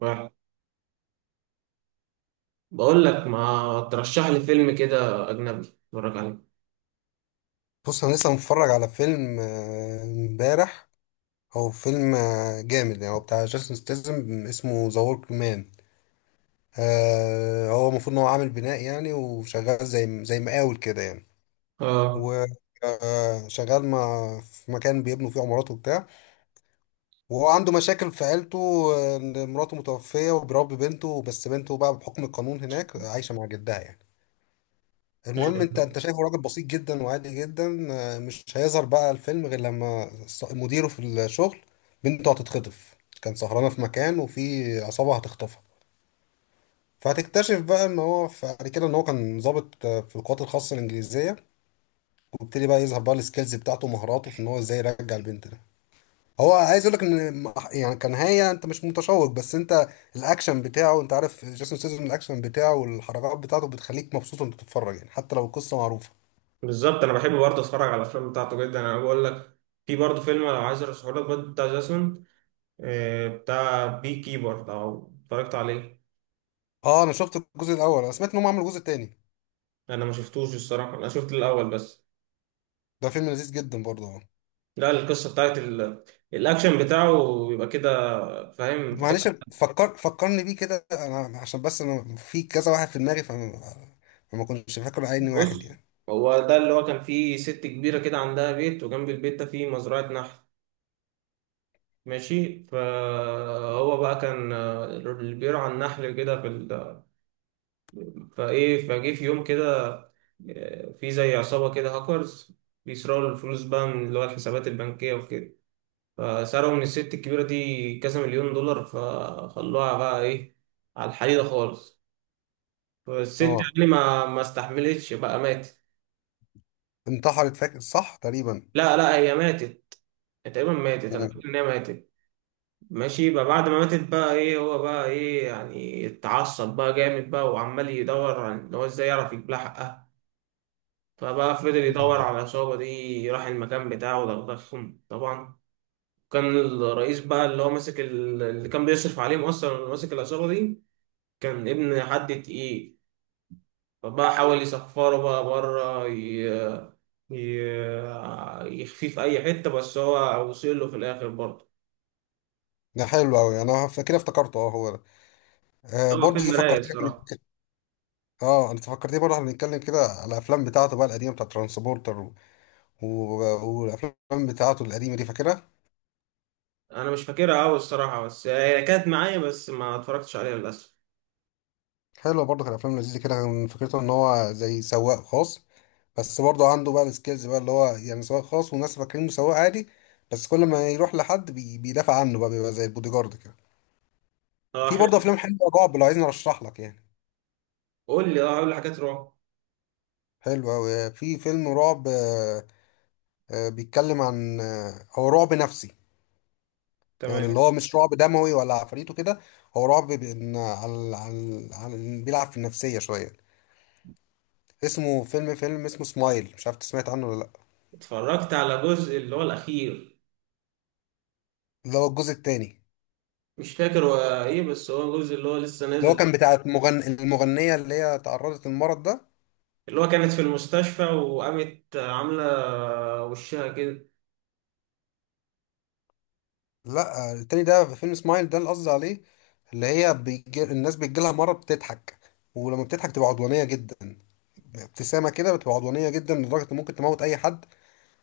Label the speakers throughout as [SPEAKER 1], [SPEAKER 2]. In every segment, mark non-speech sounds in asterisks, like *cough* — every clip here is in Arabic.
[SPEAKER 1] واحد، بقول لك ما ترشح لي فيلم كده اجنبي اتفرج عليه.
[SPEAKER 2] بص، انا لسه متفرج على فيلم، امبارح. هو فيلم، جامد يعني. هو بتاع جاستن ستيزم، اسمه ذا ورك مان. هو المفروض ان هو عامل بناء يعني، وشغال زي مقاول كده يعني.
[SPEAKER 1] اه،
[SPEAKER 2] و شغال مع في مكان بيبنوا فيه عمارات وبتاع، وهو عنده مشاكل في عيلته. ان مراته متوفية، وبيربي بنته، بس بنته بقى بحكم القانون هناك عايشة مع جدها يعني. المهم، انت شايفه راجل بسيط جدا وعادي جدا. مش هيظهر بقى الفيلم غير لما مديره في الشغل بنته هتتخطف. كان سهرانه في مكان، وفي عصابه هتخطفها. فهتكتشف بقى ان هو بعد كده ان هو كان ضابط في القوات الخاصه الانجليزيه. وابتدي بقى يظهر بقى السكيلز بتاعته ومهاراته في ان هو ازاي يرجع البنت ده. هو عايز اقول لك ان يعني، كان هي، انت مش متشوق، بس انت الاكشن بتاعه. انت عارف جيسون سيزون، الاكشن بتاعه والحركات بتاعته بتخليك مبسوط وانت بتتفرج، يعني حتى لو القصه معروفه.
[SPEAKER 1] بالظبط انا بحب برضه اتفرج على الافلام بتاعته جدا. انا بقول لك، في برضه فيلم لو عايز ارشحه لك برضه بتاع جاسون، بتاع بي كيبر لو اتفرجت عليه.
[SPEAKER 2] اه، انا شفت الجزء الاول. انا سمعت ان هم عملوا جزء تاني.
[SPEAKER 1] انا ما شفتوش الصراحه، انا شفت الاول بس.
[SPEAKER 2] ده فيلم لذيذ جدا برضه، اه.
[SPEAKER 1] لا، القصه بتاعت الاكشن بتاعه بيبقى كده، فاهم، في حته.
[SPEAKER 2] معلش، فكرني بيه كده. انا عشان بس انا في كذا واحد في دماغي، فما كنتش فاكر عيني واحد
[SPEAKER 1] بص،
[SPEAKER 2] يعني.
[SPEAKER 1] هو ده اللي هو كان فيه ست كبيره كده عندها بيت، وجنب البيت ده فيه مزرعه نحل. ماشي، فهو بقى كان، اللي بيرعى النحل كده في فايه فجه في يوم كده، في زي عصابة كده هاكرز بيسرقوا الفلوس بقى من اللي هو الحسابات البنكية وكده. فسرقوا من الست الكبيرة دي كذا مليون دولار، فخلوها بقى ايه، على الحديدة خالص. فالست
[SPEAKER 2] اه،
[SPEAKER 1] يعني ما استحملتش بقى، ماتت.
[SPEAKER 2] انتحرت، فاكر صح تقريبا.
[SPEAKER 1] لا لا، هي ماتت، تقريبا ماتت، انا
[SPEAKER 2] مم.
[SPEAKER 1] فاكر ان هي ماتت. ماشي، بقى بعد ما ماتت بقى ايه، هو بقى ايه يعني، اتعصب بقى جامد بقى، وعمال يدور عن ان هو ازاي يعرف يجيب لها حقها. فبقى فضل يدور على العصابة دي، راح المكان بتاعه ودغدغهم طبعا. كان الرئيس بقى اللي هو ماسك اللي كان بيصرف عليهم اصلا، اللي ماسك العصابة دي، كان ابن حد تقيل. فبقى حاول يسفره بقى بره، ي... يخفيه في اي حتة، بس هو وصل له في الاخر برضه.
[SPEAKER 2] ده حلو قوي، انا فاكر افتكرته، اه هو ده. آه،
[SPEAKER 1] هو
[SPEAKER 2] برضه انت
[SPEAKER 1] فيلم رايق
[SPEAKER 2] فكرتني
[SPEAKER 1] الصراحة.
[SPEAKER 2] إحنا- اه، انت فكرتني برضه، احنا بنتكلم كده على الافلام بتاعته بقى القديمه بتاعت ترانسبورتر و... والافلام بتاعته القديمه دي فاكرها.
[SPEAKER 1] انا مش فاكرها قوي الصراحه، بس هي كانت معايا بس ما اتفرجتش عليها للاسف.
[SPEAKER 2] حلوة برضه، كان أفلام لذيذة كده. كان فكرته إن هو زي سواق خاص، بس برضه عنده بقى السكيلز بقى، اللي هو يعني سواق خاص والناس فاكرينه سواق عادي. بس كل ما يروح لحد بيدافع عنه بقى، بيبقى زي البودي جارد كده.
[SPEAKER 1] اه
[SPEAKER 2] في برضه
[SPEAKER 1] حلو.
[SPEAKER 2] أفلام حلوة رعب لو عايزني أرشح لك يعني.
[SPEAKER 1] قول لي حاجات رعب.
[SPEAKER 2] حلو أوي. في فيلم رعب، بيتكلم عن، هو رعب نفسي يعني، اللي
[SPEAKER 1] تمام.
[SPEAKER 2] هو مش رعب دموي ولا عفريت وكده. هو رعب بإن، بيلعب في النفسية شوية. اسمه فيلم، اسمه سمايل، مش عارف إنت سمعت عنه ولا لأ.
[SPEAKER 1] اتفرجت على جزء اللي هو الاخير.
[SPEAKER 2] اللي هو الجزء التاني.
[SPEAKER 1] مش فاكر هو ايه، بس هو جزء اللي هو لسه
[SPEAKER 2] اللي هو
[SPEAKER 1] نازل.
[SPEAKER 2] كان بتاع المغنية اللي هي تعرضت للمرض ده.
[SPEAKER 1] اللي هو كانت في المستشفى وقامت عامله وشها كده.
[SPEAKER 2] لا، التاني ده، في فيلم سمايل ده اللي قصدي عليه. اللي هي الناس بيجيلها مرض بتضحك، ولما بتضحك تبقى عدوانية جدا. ابتسامة كده بتبقى عدوانية جدا لدرجة إن ممكن تموت أي حد.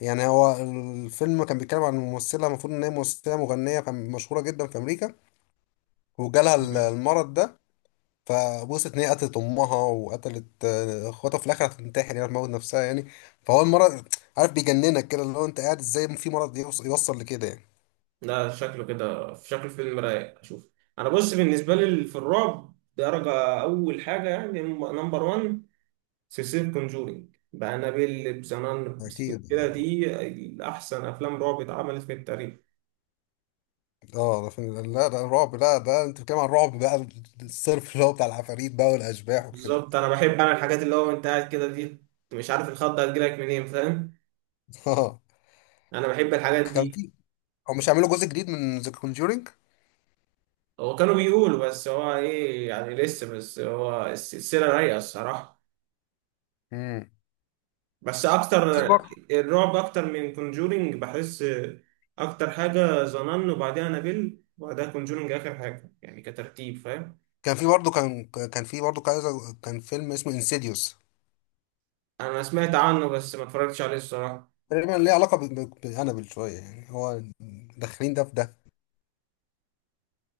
[SPEAKER 2] يعني هو الفيلم كان بيتكلم عن ممثلة، المفروض إن هي ممثلة مغنية كان مشهورة جدا في أمريكا، وجالها المرض ده. فوصلت ان هي قتلت امها، وقتلت اخواتها، في الاخر هتنتحر يعني، تموت نفسها يعني. فهو المرض، عارف، بيجننك كده، اللي هو انت قاعد ازاي في مرض يوصل لكده يعني.
[SPEAKER 1] ده شكله كده في شكل فيلم رايق، اشوف. انا بص، بالنسبه لي في الرعب، درجه اول حاجه يعني، نمبر 1 سلسلة كونجورينج بأنابيل بزنان.
[SPEAKER 2] اكيد.
[SPEAKER 1] كده دي أحسن أفلام رعب اتعملت في التاريخ.
[SPEAKER 2] اه، ده لا، ده الرعب. لا، ده انت بتتكلم عن الرعب بقى الصرف، اللي هو بتاع العفاريت بقى والاشباح وكده.
[SPEAKER 1] بالظبط، أنا بحب أنا الحاجات اللي هو أنت قاعد كده دي، أنت مش عارف الخضة هتجيلك منين، فاهم.
[SPEAKER 2] *laughs* اه.
[SPEAKER 1] أنا بحب الحاجات
[SPEAKER 2] كان
[SPEAKER 1] دي.
[SPEAKER 2] في، هو مش هيعملوا جزء جديد من ذا كونجورينج؟
[SPEAKER 1] هو كانوا بيقولوا، بس هو إيه يعني لسه، بس هو السلسلة رايقة الصراحة.
[SPEAKER 2] امم.
[SPEAKER 1] بس أكتر،
[SPEAKER 2] في برضه
[SPEAKER 1] الرعب أكتر من كونجورينج بحس. أكتر حاجة زنان، وبعديها أنابيل، وبعدها كونجورينج آخر حاجة يعني، كترتيب، فاهم.
[SPEAKER 2] كان في برضه كان كان في برضه كذا كان فيلم اسمه انسيديوس.
[SPEAKER 1] أنا سمعت عنه بس ما اتفرجتش عليه الصراحة.
[SPEAKER 2] تقريبا ليه علاقه بانابل شويه يعني، هو داخلين ده في ده.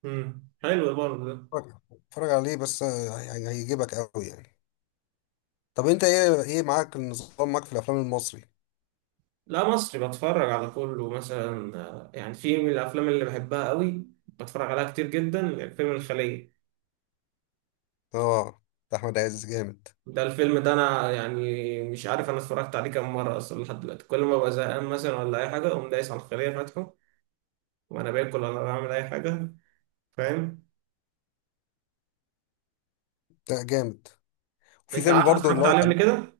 [SPEAKER 1] مم. حلو برضه ده.
[SPEAKER 2] اتفرج، عليه بس، يعني هيجيبك قوي يعني. طب انت ايه معاك النظام، معاك في الافلام المصري؟
[SPEAKER 1] لا، مصري بتفرج على كله مثلا، يعني في من الافلام اللي بحبها قوي بتفرج عليها كتير جدا فيلم الخلية.
[SPEAKER 2] اه، ده احمد عز جامد.
[SPEAKER 1] ده الفيلم ده انا يعني، مش عارف انا اتفرجت عليه كام مره اصلا لحد دلوقتي. كل ما ببقى زهقان مثلا ولا اي حاجه اقوم دايس على الخلية فاتحه، وانا باكل ولا بعمل اي حاجه، فاهم.
[SPEAKER 2] لا، جامد. وفي
[SPEAKER 1] انت
[SPEAKER 2] فيلم
[SPEAKER 1] عارف
[SPEAKER 2] برضه اللي
[SPEAKER 1] اتفرجت
[SPEAKER 2] هو
[SPEAKER 1] عليه قبل
[SPEAKER 2] كان.
[SPEAKER 1] كده.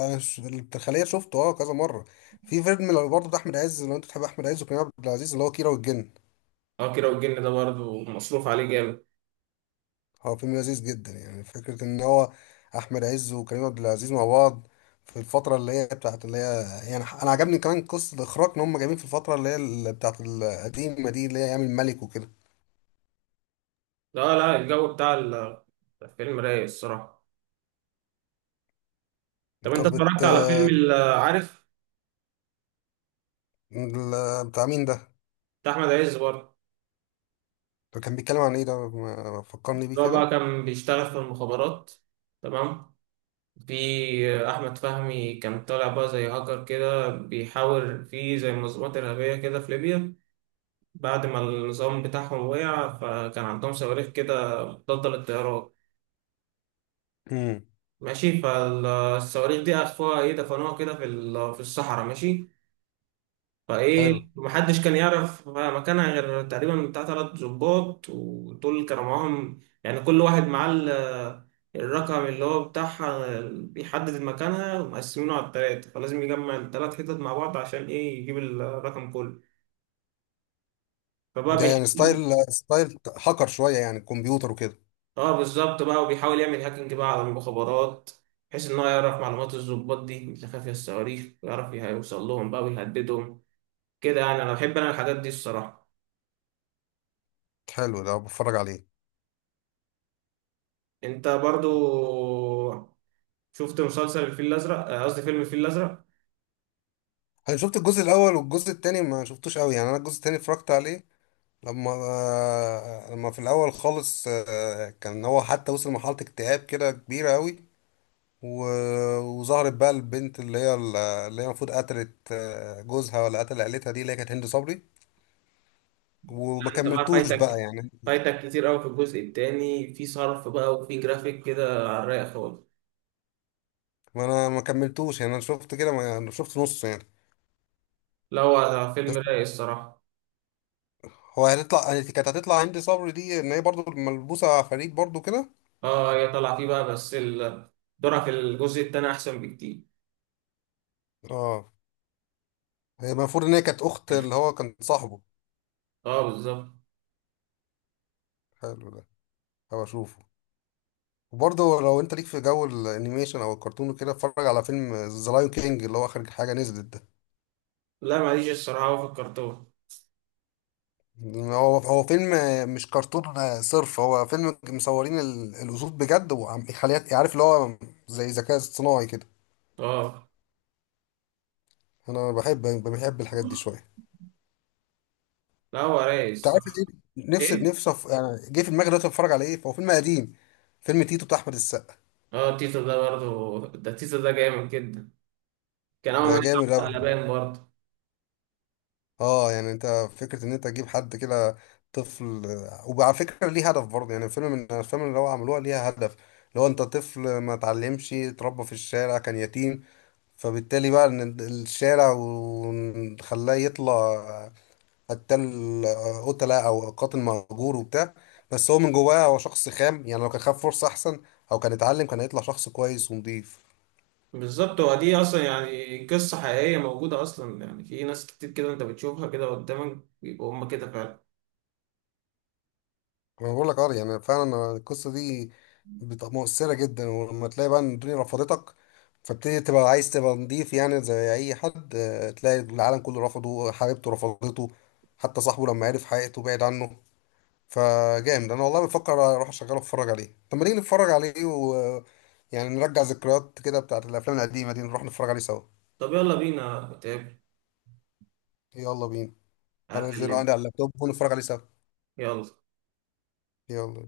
[SPEAKER 2] انا الخلية شفته اه كذا مرة. في فيلم اللي برضه ده احمد عز، لو انت بتحب احمد عز وكريم عبد العزيز، اللي هو كيرة والجن.
[SPEAKER 1] اه كده، والجن ده برضه مصروف عليه جامد.
[SPEAKER 2] هو فيلم لذيذ جدا، يعني فكرة ان هو احمد عز وكريم عبد العزيز مع بعض في الفترة اللي هي بتاعت اللي هي، يعني انا عجبني كمان قصة الاخراج ان هم جايبين في الفترة اللي هي بتاعت القديمة دي، اللي هي ايام الملك وكده.
[SPEAKER 1] لا لا، الجو بتاع الفيلم رايق الصراحه. طب انت
[SPEAKER 2] طب
[SPEAKER 1] اتفرجت على فيلم عارف،
[SPEAKER 2] بتاع مين ده؟
[SPEAKER 1] بتاع احمد عز برضه.
[SPEAKER 2] ده كان بيتكلم عن ايه ده؟ فكرني بيه
[SPEAKER 1] هو
[SPEAKER 2] كده.
[SPEAKER 1] بقى كان بيشتغل في المخابرات، تمام. في أحمد فهمي كان طالع بقى زي هاكر كده، بيحاول في زي منظمات إرهابية كده في ليبيا بعد ما النظام بتاعهم وقع. فكان عندهم صواريخ كده مضادة للطيران،
[SPEAKER 2] امم.
[SPEAKER 1] ماشي. فالصواريخ دي أخفوها، إيه، دفنوها كده في في الصحراء، ماشي.
[SPEAKER 2] حلو
[SPEAKER 1] فايه محدش كان يعرف مكانها، غير تقريبا بتاع تلات ظباط. ودول كانوا معاهم يعني، كل واحد معاه الرقم اللي هو بتاعها بيحدد مكانها، ومقسمينه على التلاتة، فلازم يجمع التلات حتت مع بعض عشان ايه، يجيب الرقم كله. فبقى
[SPEAKER 2] ده. يعني
[SPEAKER 1] بيحاول،
[SPEAKER 2] ستايل هاكر شوية، يعني كمبيوتر وكده.
[SPEAKER 1] اه بالظبط بقى، وبيحاول يعمل هاكينج بقى على المخابرات، بحيث ان هو يعرف معلومات الظباط دي اللي خافية الصواريخ، ويعرف يوصل لهم بقى ويهددهم كده يعني. انا بحب انا الحاجات دي الصراحة.
[SPEAKER 2] حلو ده، بتفرج عليه.
[SPEAKER 1] انت برضو شفت مسلسل الفيل الازرق، قصدي فيلم الفيل الازرق.
[SPEAKER 2] انا شفت الجزء الاول، والجزء التاني ما شفتوش قوي يعني. انا الجزء التاني اتفرجت عليه لما في الاول خالص، كان هو حتى وصل لمرحلة اكتئاب كده كبيرة قوي، و... وظهرت بقى البنت اللي هي المفروض قتلت جوزها، ولا قتل عيلتها دي، اللي هي كانت هند صبري. وما
[SPEAKER 1] انت بقى
[SPEAKER 2] كملتوش بقى
[SPEAKER 1] فايتك
[SPEAKER 2] يعني.
[SPEAKER 1] فايتك كتير قوي في الجزء التاني. في صرف بقى، وفي جرافيك كده على الرايق خالص.
[SPEAKER 2] ما انا ما كملتوش يعني، انا شفت كده، ما يعني، شفت نص يعني.
[SPEAKER 1] لا، هو
[SPEAKER 2] بس
[SPEAKER 1] فيلم رايق الصراحه.
[SPEAKER 2] هو هتطلع، هي كانت هتطلع هندي صبري دي ان هي برضو ملبوسه فريد برضو كده.
[SPEAKER 1] اه، هي طالعه فيه بقى، بس دورها في الجزء التاني احسن بكتير.
[SPEAKER 2] اه، هي المفروض ان هي كانت اخت اللي هو كان صاحبه.
[SPEAKER 1] اه بالظبط.
[SPEAKER 2] حلو ده، هبقى اشوفه. وبرضه لو انت ليك في جو الانيميشن او الكرتون وكده، اتفرج على فيلم ذا لايون كينج اللي هو اخر حاجه نزلت ده.
[SPEAKER 1] لا، ماليش الصراحه هو في الكرتون.
[SPEAKER 2] هو فيلم، مش كرتون. صرف هو فيلم مصورين الاسود بجد، يخليها عارف، اللي هو زي ذكاء اصطناعي كده.
[SPEAKER 1] اه.
[SPEAKER 2] انا بحب الحاجات دي شويه.
[SPEAKER 1] لا، هو رايق
[SPEAKER 2] انت عارف
[SPEAKER 1] الصراحه.
[SPEAKER 2] ايه، نفسي
[SPEAKER 1] ايه.
[SPEAKER 2] نفسي يعني جه في دماغي دلوقتي اتفرج على ايه، فهو فيلم قديم. فيلم تيتو بتاع احمد السقا.
[SPEAKER 1] اه، تيتو، ده برضه ده تيتو ده جامد جدا. كان اول
[SPEAKER 2] ده
[SPEAKER 1] ما
[SPEAKER 2] جامد
[SPEAKER 1] نطلع
[SPEAKER 2] اوي.
[SPEAKER 1] على بالي برضه.
[SPEAKER 2] اه، يعني انت، فكره ان انت تجيب حد كده طفل، وعلى فكره ليه هدف برضه يعني. الفيلم من الافلام اللي هو عملوها ليها هدف، اللي هو انت طفل ما اتعلمش، اتربى في الشارع، كان يتيم، فبالتالي بقى ان الشارع وخلاه يطلع قتال، قتلة او قاتل مأجور وبتاع. بس هو من جواه هو شخص خام يعني، لو كان خد فرصة احسن او كان اتعلم، كان هيطلع شخص كويس ونضيف.
[SPEAKER 1] بالظبط، هو دي اصلا يعني قصة حقيقية موجودة اصلا. يعني في ناس كتير كده انت بتشوفها كده قدامك، بيبقوا هما كده فعلا.
[SPEAKER 2] انا بقول لك اه، يعني فعلا القصة دي مؤثرة جدا. ولما تلاقي بقى ان الدنيا رفضتك، فبتبتدي تبقى عايز تبقى نضيف يعني. زي اي حد تلاقي العالم كله رفضه، حبيبته رفضته، حتى صاحبه لما عرف حقيقته بعد عنه. فجامد، انا والله بفكر اروح اشغله اتفرج عليه. طب ما نيجي نتفرج عليه، و يعني نرجع ذكريات كده بتاعت الافلام القديمه دي، نروح نتفرج عليه سوا.
[SPEAKER 1] طب يلا بينا نتقابل.
[SPEAKER 2] يلا بينا. هنزله
[SPEAKER 1] هكلمك.
[SPEAKER 2] عندي على اللابتوب ونتفرج عليه سوا.
[SPEAKER 1] يلا.
[SPEAKER 2] يلا.